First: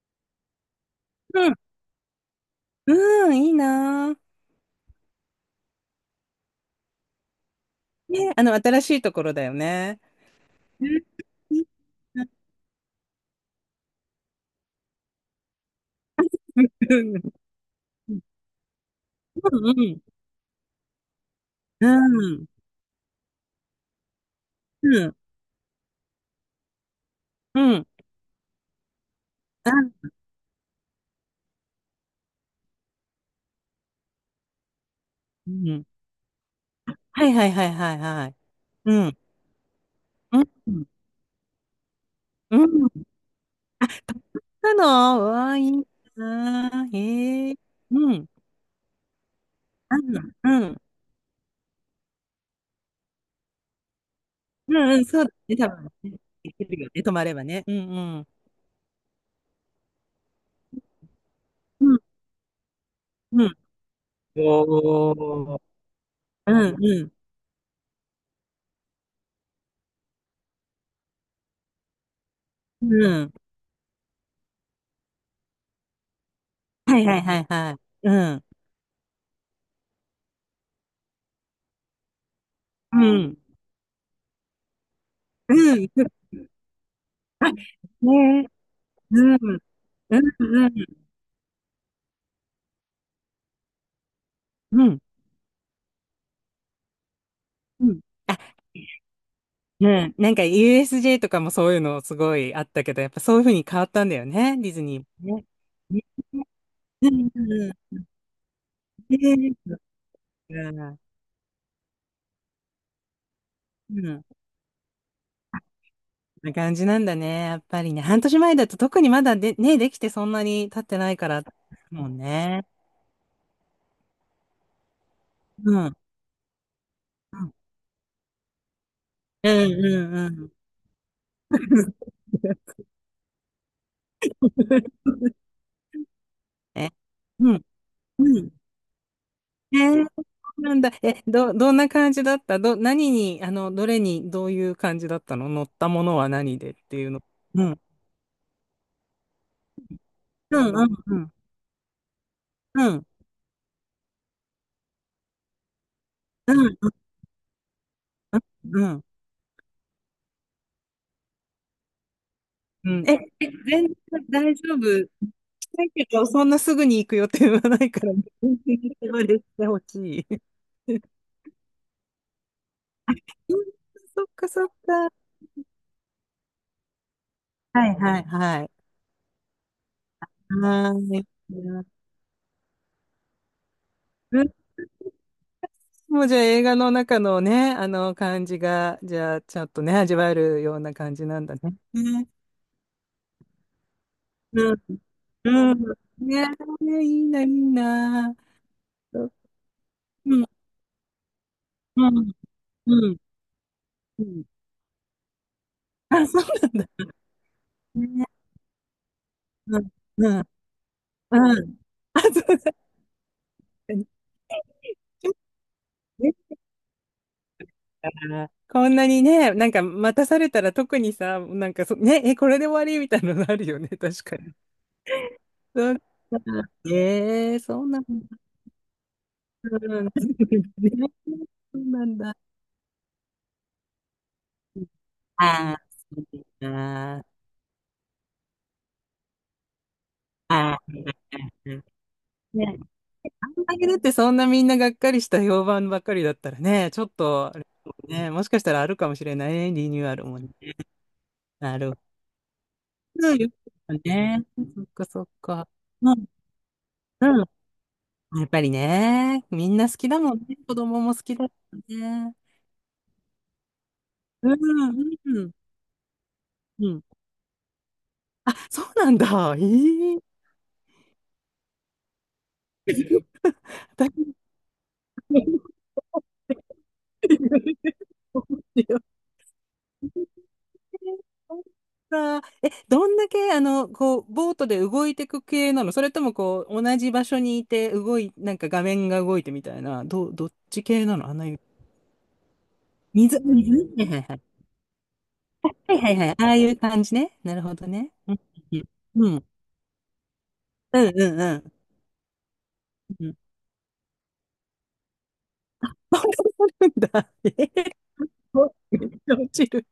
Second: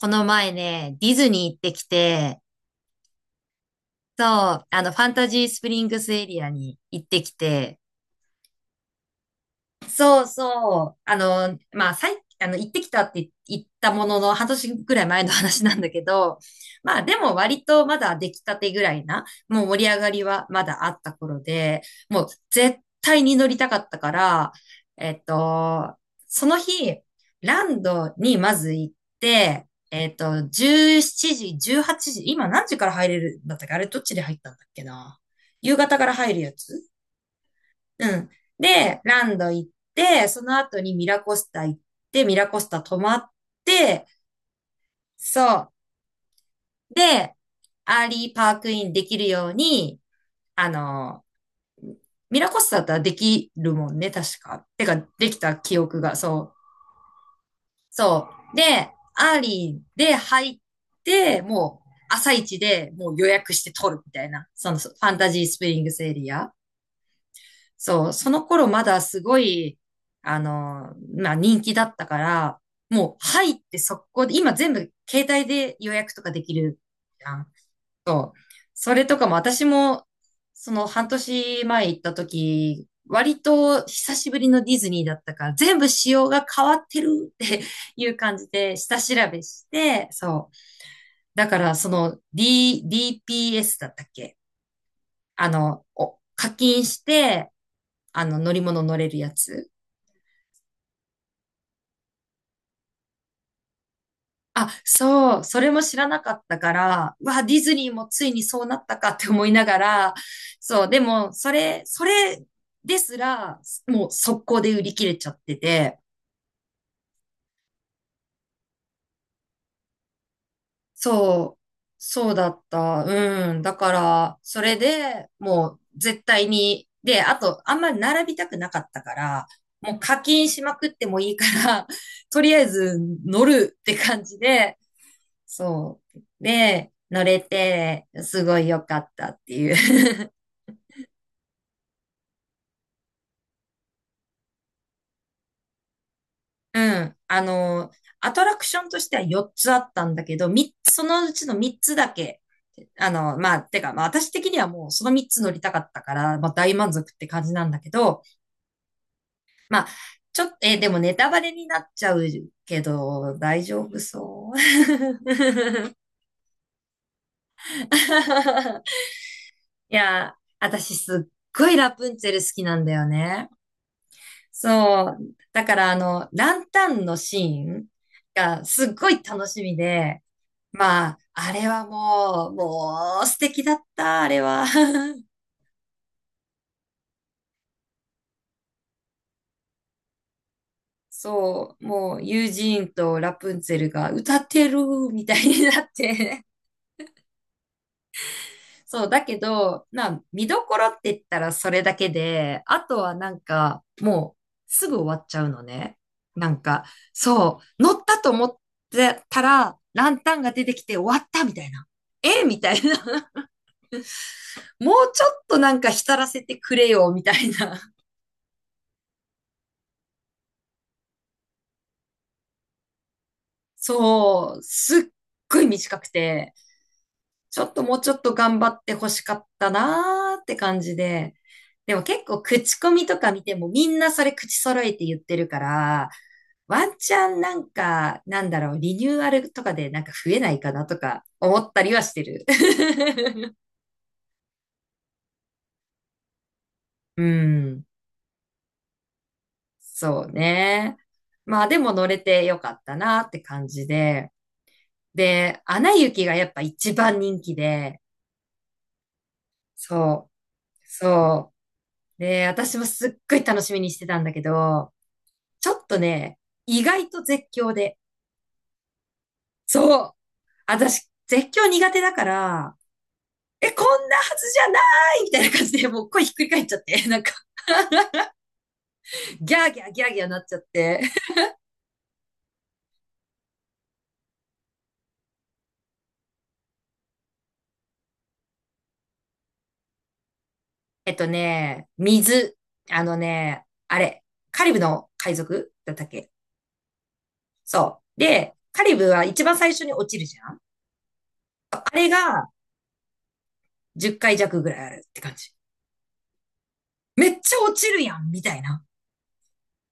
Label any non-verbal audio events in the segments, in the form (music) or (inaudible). この前ね、ディズニうーん。行ってきて、うん、いいなそう、ファンタジースプリングスエリアに行ってきて、ぁ。ね、あの、新しいところだよね。そううそん。う。いいまあ、最、な。うあの、行ってきたって言ったものの、半年ぐらい前の話なんだけど、ん まあ、でも割とまだ出来たてぐらいな、もう盛り (laughs) 上がうりはまだあった頃で、んもううん。う絶対に乗りたかったから、ん。うえん。っと、その日、うランん。ドにまず行って、あ、17時、18時、今何時から入れるんだったっけ？あれどっちで入ったんだっけな。う夕ん。方から入るやつ。はいはいはいはいうはん。い。で、うん。ランド行って、うそん。の後にミラコスタ行って、ミラうコスタ泊ん。まって、なの、うそわ、いう。いな。で、へえ。アーうん。リーパークインできるようあ、うに、ん。あうんの、ミラコスタだったらできるもんね、確か。てか、うん。そうでだきたね、多記分憶ね。が、そう。できるよね、泊まればね。うんうそん。う。で、アーリーで入って、もうう、ん朝一でもう予う約ん。して取るみたいな、そのフおァンタジースお。プリングスエリうア。んうん。そう、その頃まだすごい、まあ人気だったから、うもうん。入って速攻で、今全部携帯で予約とかできるはいはいじゃはいん。はい。うそう。ん。それとかも私も、その半年前行った時、うん。割と久しぶりのディズニーだったから、う全部ん。仕様が変わってるっあ、て (laughs) いう感ねえ。じで下調うん。べして、うんそう。うん。だからその D、DPS だったっけ？うん。お課金して、うん。ああ、の乗り物乗れるやつ。うん。なんか USJ とかもそういうのすごいあったけど、やっぱそういう風に変わったんだよね、デあ、ィズニーもそう、ね。それも知らなかっね。たかうら、うんわ、うディんズニーうん。もついにそうなったかっねて思いえ、なそがっか。ら、そう、でも、それですら、うもうん。速攻で売り切れちゃってあ、て、そんな感じなんだね、やっぱりね。半年前だと特にまだで、ね、できてそんなに経ってないから、そう、もんそうだっね。た、うん。だから、それでうもうん。うん絶対に、で、あと、あんまり並びたくなかったから、うんもううん課う金ん しまくってもいいから、(laughs) とりあえず乗るって感じで、(laughs)。そう。え、で、乗れうん。て、うすん。ごい良かったっていえー、そう。うなんだ。え、どんな感じだった何に、どれに、どういう感じだったの、乗ったものは何で (laughs) っうていうん。の？あうん。の、アトラクションとしては4つあったんだけど、う3ん、うん、つ、そうのうん。ちの3つだけ、うん、まあ、私的にはもうその3つ乗りたかったから、まあ、う大ん、満足って感じなんだけど、うん。まあ、ちょっと、でもネタバレになっちゃうけうん。え、ど、え、大丈全然夫そう？ 大丈夫。(laughs) したいけど、そんなすぐに行く予定はないから、全然手放してほいしや、い。私うん。すっごいラプンツェル好きなんだよね。そっか、そっそか。う。だから、ランタンのシーンはい、はい、はがい。すっごい楽しみで、はまーあ、い。あれはもう、もう素敵だった、あれは。(laughs) もうじゃあ映画の中のね、あの感じが、じゃあちょっとね、味わえるような感じなんだね。そう、もう、ね。ユージーンとラプンツェルが歌ってうるん。みたいにうなん。って、ね、いいな、いいな。そう、うだけど、ん、う見どころって言ったらそれだけん、で、あうとはん、なんか、うもうん。すぐ終わっちゃうのね。あ、そうなんなんか、だ。そう、乗ったね、と思ってたら、うん、ランうタンん、が出てきて終わったみうたいん。な。あ、そえうみだたいな。(laughs) か、もうちょちょっっとなんか浸とらねせてくれよ、みたいな。だか、こんなにね、なんか待たされたら特にさ、なんかね、え、これで終わりみたいなのあるよね、確かに。そう、すっごいそ短う。くて。ええー、ちょっそとうもなうんちょっとだ。頑張って欲しかったうん (laughs) なーって感ね、じで。そうでもなん結だ。構口コミとか見てもみんなそれ口揃えて言ってるかああ、ら、そうですワンチか。ャンなんか、なんだろう、リニューアルとかでなんか増えないかああ、なとか思ったりはしてる。(laughs) ね、あんだけだってそんなみんながっかりした評判ばっかりだったらね、ちょっうと、あれん。ね、もしかしたらあるかもしれないね、リニューアそルうもね。ね。まあでなるもほ乗れてよかったなっど。てよか感じったで。ね。そっかそっで、か。アナうん、雪がやっぱ一番人うん。気で、やっぱりね、みんな好きだそう、もんね。子供も好きだもそんう。ね。で、私もすっごい楽しみにしてたんだけうど、ん、うん、ちょっとね、意うん。外と絶叫で。あ、そうなんだ。えそう。え。私、絶叫苦手だから、え、こだんいなぶ はずじゃないみたいな感じで、もう声ひっくり返っちゃって、(laughs) なんか、(laughs) ギャーギャーギャーギャーなっちゃって。そっか。え、どんだけ、あの、こう、ボートで動いていく系なの、それとも、こう、同じ場所にいて、なんか画面が動いてみたいな、どっち (laughs) 系えっなとの、あんないうね、水。あの水、ね、水あれ、ね。カリブの海賊だはっいたっはいはい。(laughs) はいはいけ？はい。ああいう感じね。なるほどそね。う。うん。で、カリブはう一ん。番最初に落ちるじゃん。うんうんうん。あれがうん。10回弱ぐらいあるって感じ。(laughs) そんなことあるんめだ。っえちゃ落ー、ちるやんみたいな。めっちゃ落ちる。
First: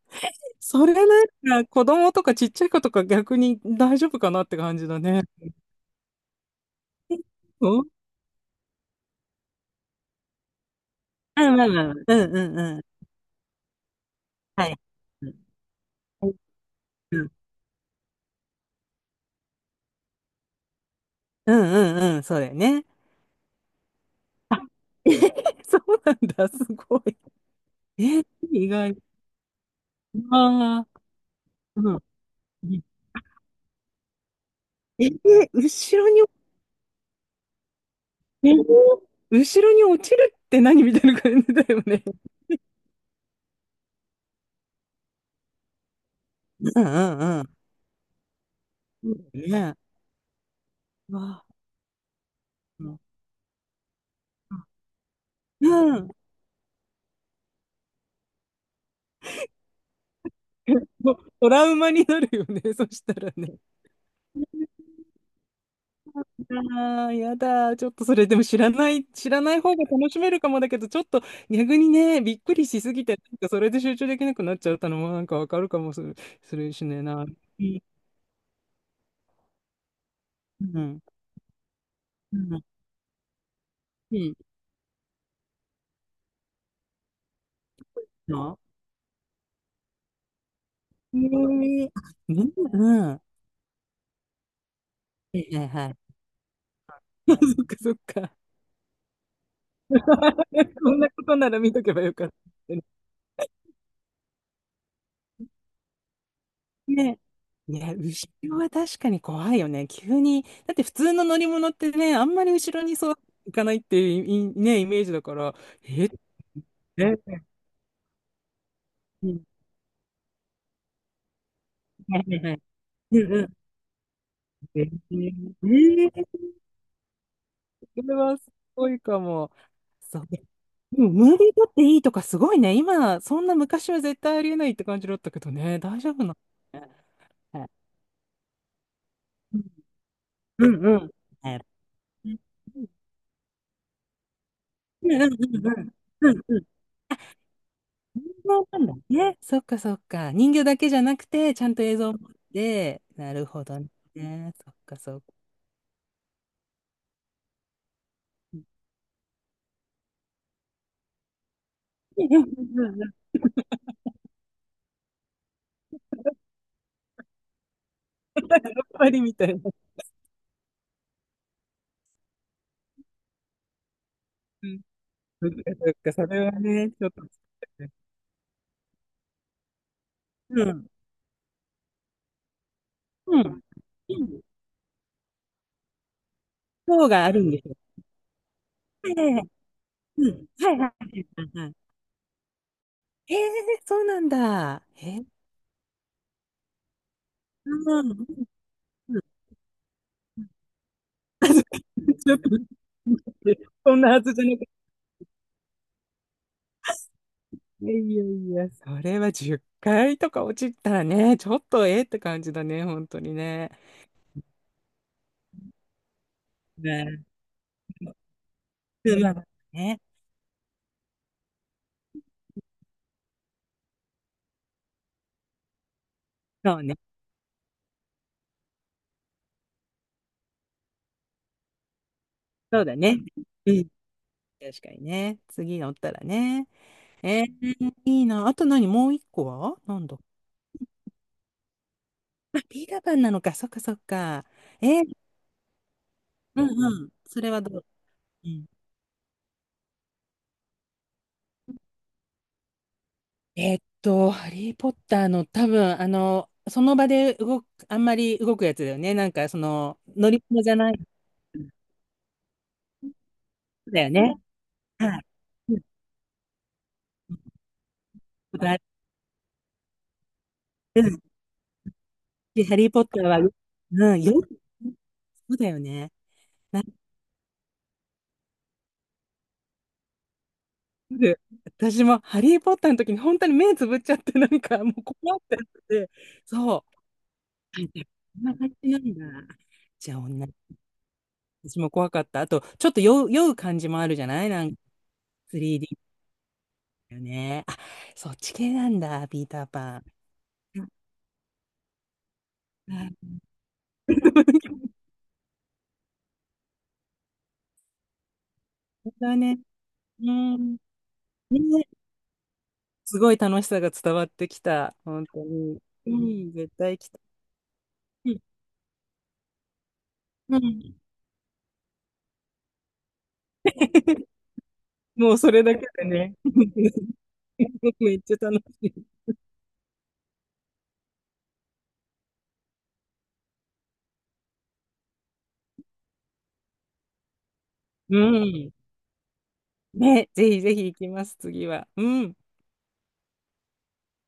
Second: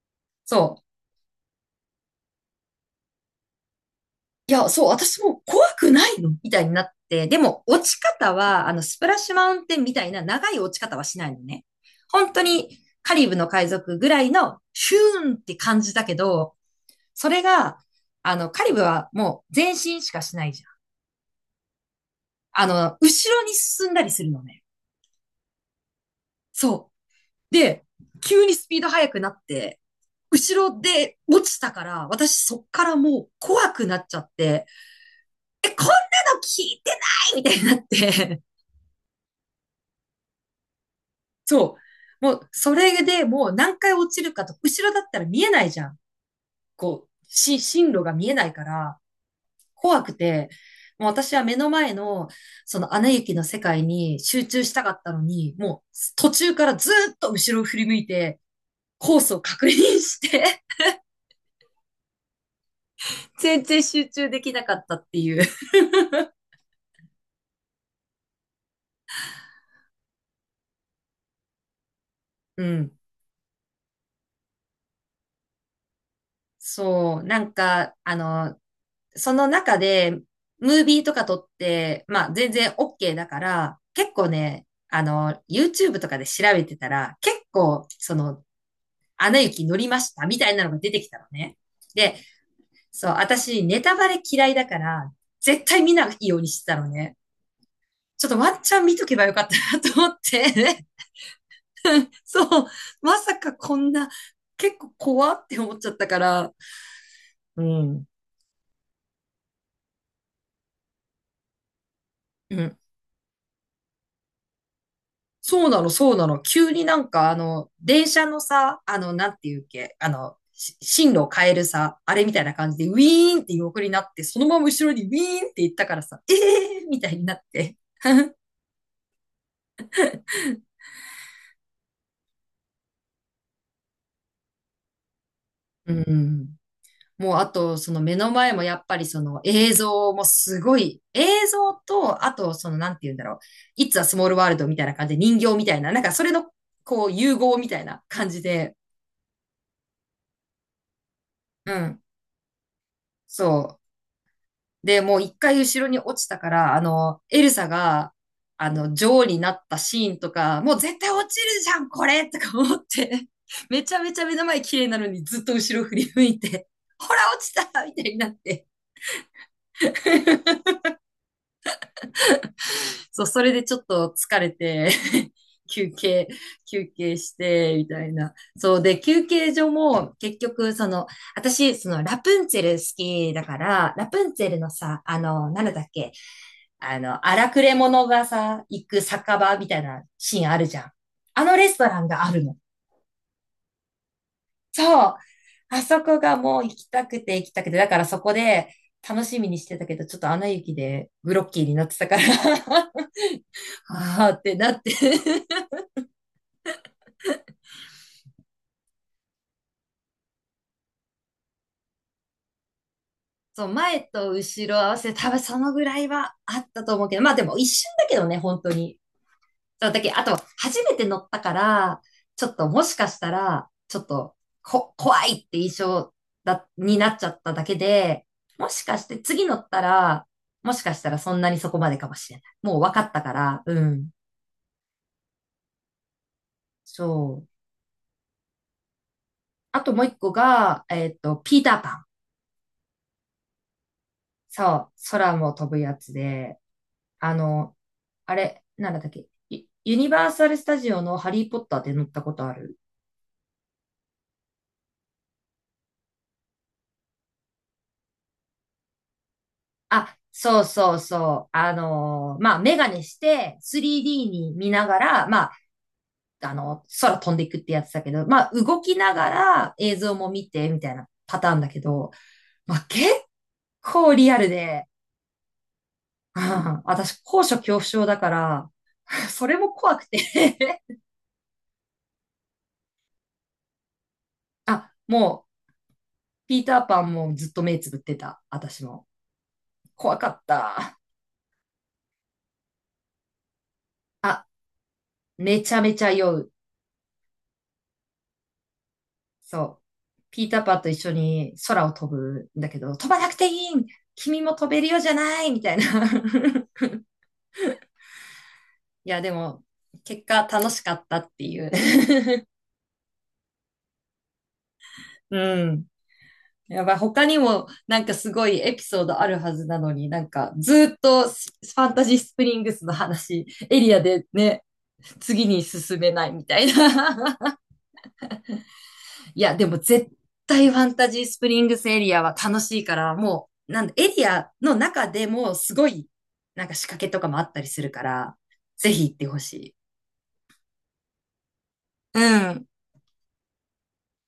そう。それなんか、子供とかちっちゃい子とか逆に大丈夫かなっいてや、感そう、じだ私ね。も怖くないのみたいになって、でもう落ん。ち方は、スプラッシュマウンテンみたいな長い落ち方はしないのあ、ね。まあまあまあ。う本ん当うんにうん。カリブの海賊ぐらいのはい。シューンって感じだけど、うそん。れが、カリブはもう前進しかしないじゃうんうんうん、ん。そうだよね。後ろに進んだりするの (laughs) あ、ね。え (laughs) そうなんだ、すそごい。う。で、え、急にス意ピード外。速くなって、後ろああ、で落ちたかうん。ら、私そっからもう怖くなっちゃって、え、え、こんな後ろに、の聞いてないみたいになって、え、後ろに落ちるって何みたいな感じだそよね。う。もう、それでもう何回落ちるかと、後ろだったら見えないじゃん。うこう、んうん進路が見えないから、うん。ね怖くて、もうえ。わ私はあ、目の前の、そうの、ん。アナ雪の世界に集中したかったのに、うもう、ん。途中からずーっと後ろを振り向いて、コースを確認して、 (laughs) トラウマになるよね、そしたら (laughs) ね。全然集中できなかったっていう。ああ、やだ。ちょっとそれ、でも知らない方が楽しめるかもだけど、ちょっと逆にね、びっくうりしすん。ぎて、なんかそれで集中できなくなっちゃったのもなんかわかるかもするしねえそう。な。なんうか、ん。その中で、うムーん。ビーとか撮って、まあう全ん。然 OK だから、結うん。い構いね、YouTube とかで調べてたら、結構、その、の。アナ雪乗りましたみたいなのが出てきえたのね。ー、あ、で、みんな、うそう、ん。は私、ネタバレ嫌いだから、い絶はい対は見ない。いようにしてたのね。(laughs) そっかそっちょっか。とワンチャン見とけばよかったなと思っ (laughs) て。 こんなことなら見とけば (laughs) よかっそう、た。まさかこんな、結構怖って思っちゃったから、ね、ういや、ん、後ろは確かに怖いよね。急に。だって普通の乗り物ってね、あんまりう後ん、ろにそう行かないっていういね、イメージだから、そうなの、え、そうなの。急にな (laughs) んか、え、電車のさ、うなんん、ていうっけ、進路を変えるさ、あはれみたいいはない、感じで、ウうィんーンうってん。横になって、そのままえ後ろにウィーンって行ったからさ、えー、えー、みたいになって。それはすごいかも。そう。でも、ムービー撮っていいとかすごいね。今、そんな昔は絶対ありえないって感じだったけどね。う大丈夫なのん。ね。もう、あはい。と、その目の前もやっぱりその映像もすうんごうい、ん。うん映像と、あと、その、なんて言うんだろう。It's a small world みたいなう感んじで、うん人形うみたいな、んなんかそうれんの、うんうん。こう、融合みたいな人感じ形で、なんだね。そっかそっか。人形だけじゃなくて、ちゃうんと映ん。像もあって、なるほそどう。ね。そっかで、もそっうか。一回後ろに落ちたから、エルサが、うん。女王になったシーンとか、もう絶対落ちるじゃん、これとか思って、(laughs) めちゃめちゃ目の前綺麗なのにずっと後ろ振り向いて、ほら、落ちたみたいになっやて。っぱりみたいな。(laughs) そう、それでちょっと疲れうん。て、 そっか (laughs) 休そっか、そ憩、れは休ね、ちょっ憩と。して、みたいな。そう、で、休憩所も、結う局、そん。の、私、その、ラプンツェル好きうだかん。ら、ラプンツェルのさ、なんだっけ、塔がある荒んでくすよ。れ者がさ、行くはいは酒いはい。場みたいなうシん。ーンあるはじいゃん。はいあはのいはレい。ストランがあるの。へえ、そうなんだ。そへう。え。あそこがもう行きたくて行きたくて、だかうらん。うそんこでうん。楽しみにしてたけど、ちょっとアナ雪でグロッキーになってたから、 ちょっと、(laughs) そんなあはあずっじゃなてなって。 い。やいやいや、それは10回とか落ちたらね、ちょっとええって感じだね、本当に (laughs) そう、ね。前と後ろ合わせて多分そのぐらいはあったと思うけど、ね、まあでも一瞬だけどね、本当に。うんまあそう、だね、けあと、初めて乗ったから、ちょっともしかしたら、ちょっと、怖いって印象そうね、になっちゃっただけで、もしかして次乗ったら、もしかしたらそんなにそこまでかもしれない。もうそう分だかっね。たから、ううん、ん。確かにね。次乗ったらね。そえう。ー、いいな。あと何もう一個はあとなもうん一だ？個が、えっと、ピーターパン。あ、ピーターパンなのか。そっかそっか。そう、えー、空も飛ぶやつで、うんうん。あそれはの、どう？あうれ、ん。なんだったっけ、ユニバーサルスタジオのハリーポッターで乗ったことある？ハリー・ポッターの多分、その場で動く、あんまり動くやつだよね。なんか、その、あ、乗りそ物うじゃなそい。うそう。そあのーまあ、メガネして うだよ 3D ね。に見ながはい。ら、まあ、うん、空飛んでいくってやつだけど、まあ、ことあ動る。きながら映像も見て、みたいうなん。パターンだけど、で、ハまあ、リー・ポ結ッターは、う構ん、リアよルく、で、そうだよね。(laughs) うなん、んか私、高所恐怖症だから、(laughs) それも怖くて。 私もハリー・ポッターの時に本当に目つぶっちゃって、なん (laughs) かあ、もう怖もくなっう、て、ピーそタう。ーパンもずっと目はつい、ぶってこた。んな感私じなも。んだ。じゃ怖あ、かった。私も怖かった。あと、ちょっと酔う感じもあるじゃなあ、い、なんか めちゃめ 3D ちゃ酔う。だよね。あ、そっち系なんだ、ピーターそう。パン。ピーターパうンとん 一緒に空を飛ぶんだけど、飛ばなくていい、 (laughs) う、君も飛べるようじゃないみたいな。(laughs) い本や、当でだね。も、結う果楽ん。ね、しかったっていう。すごい楽しさが伝わってきた。本 (laughs) う当に。ん。うん、絶や対ばい。行きた他にもなんかすい。ごいエピソードあるはずなのに、なんかうずーん。っとファンタジースプリングスの話、エリアで (laughs) ね、もう次そにれだけ進でめないね。みたい (laughs) な。(laughs) めっちゃ楽しい。いや、でも絶対ファンタジースプリングスエリアは楽しいから、もう、なんだ、エリアの中でもすごい、なんか仕掛けとかもあったりするかうら、ん。ぜひ行ってほしい。ね、ぜひぜひ行きます、次は。ううん。ん。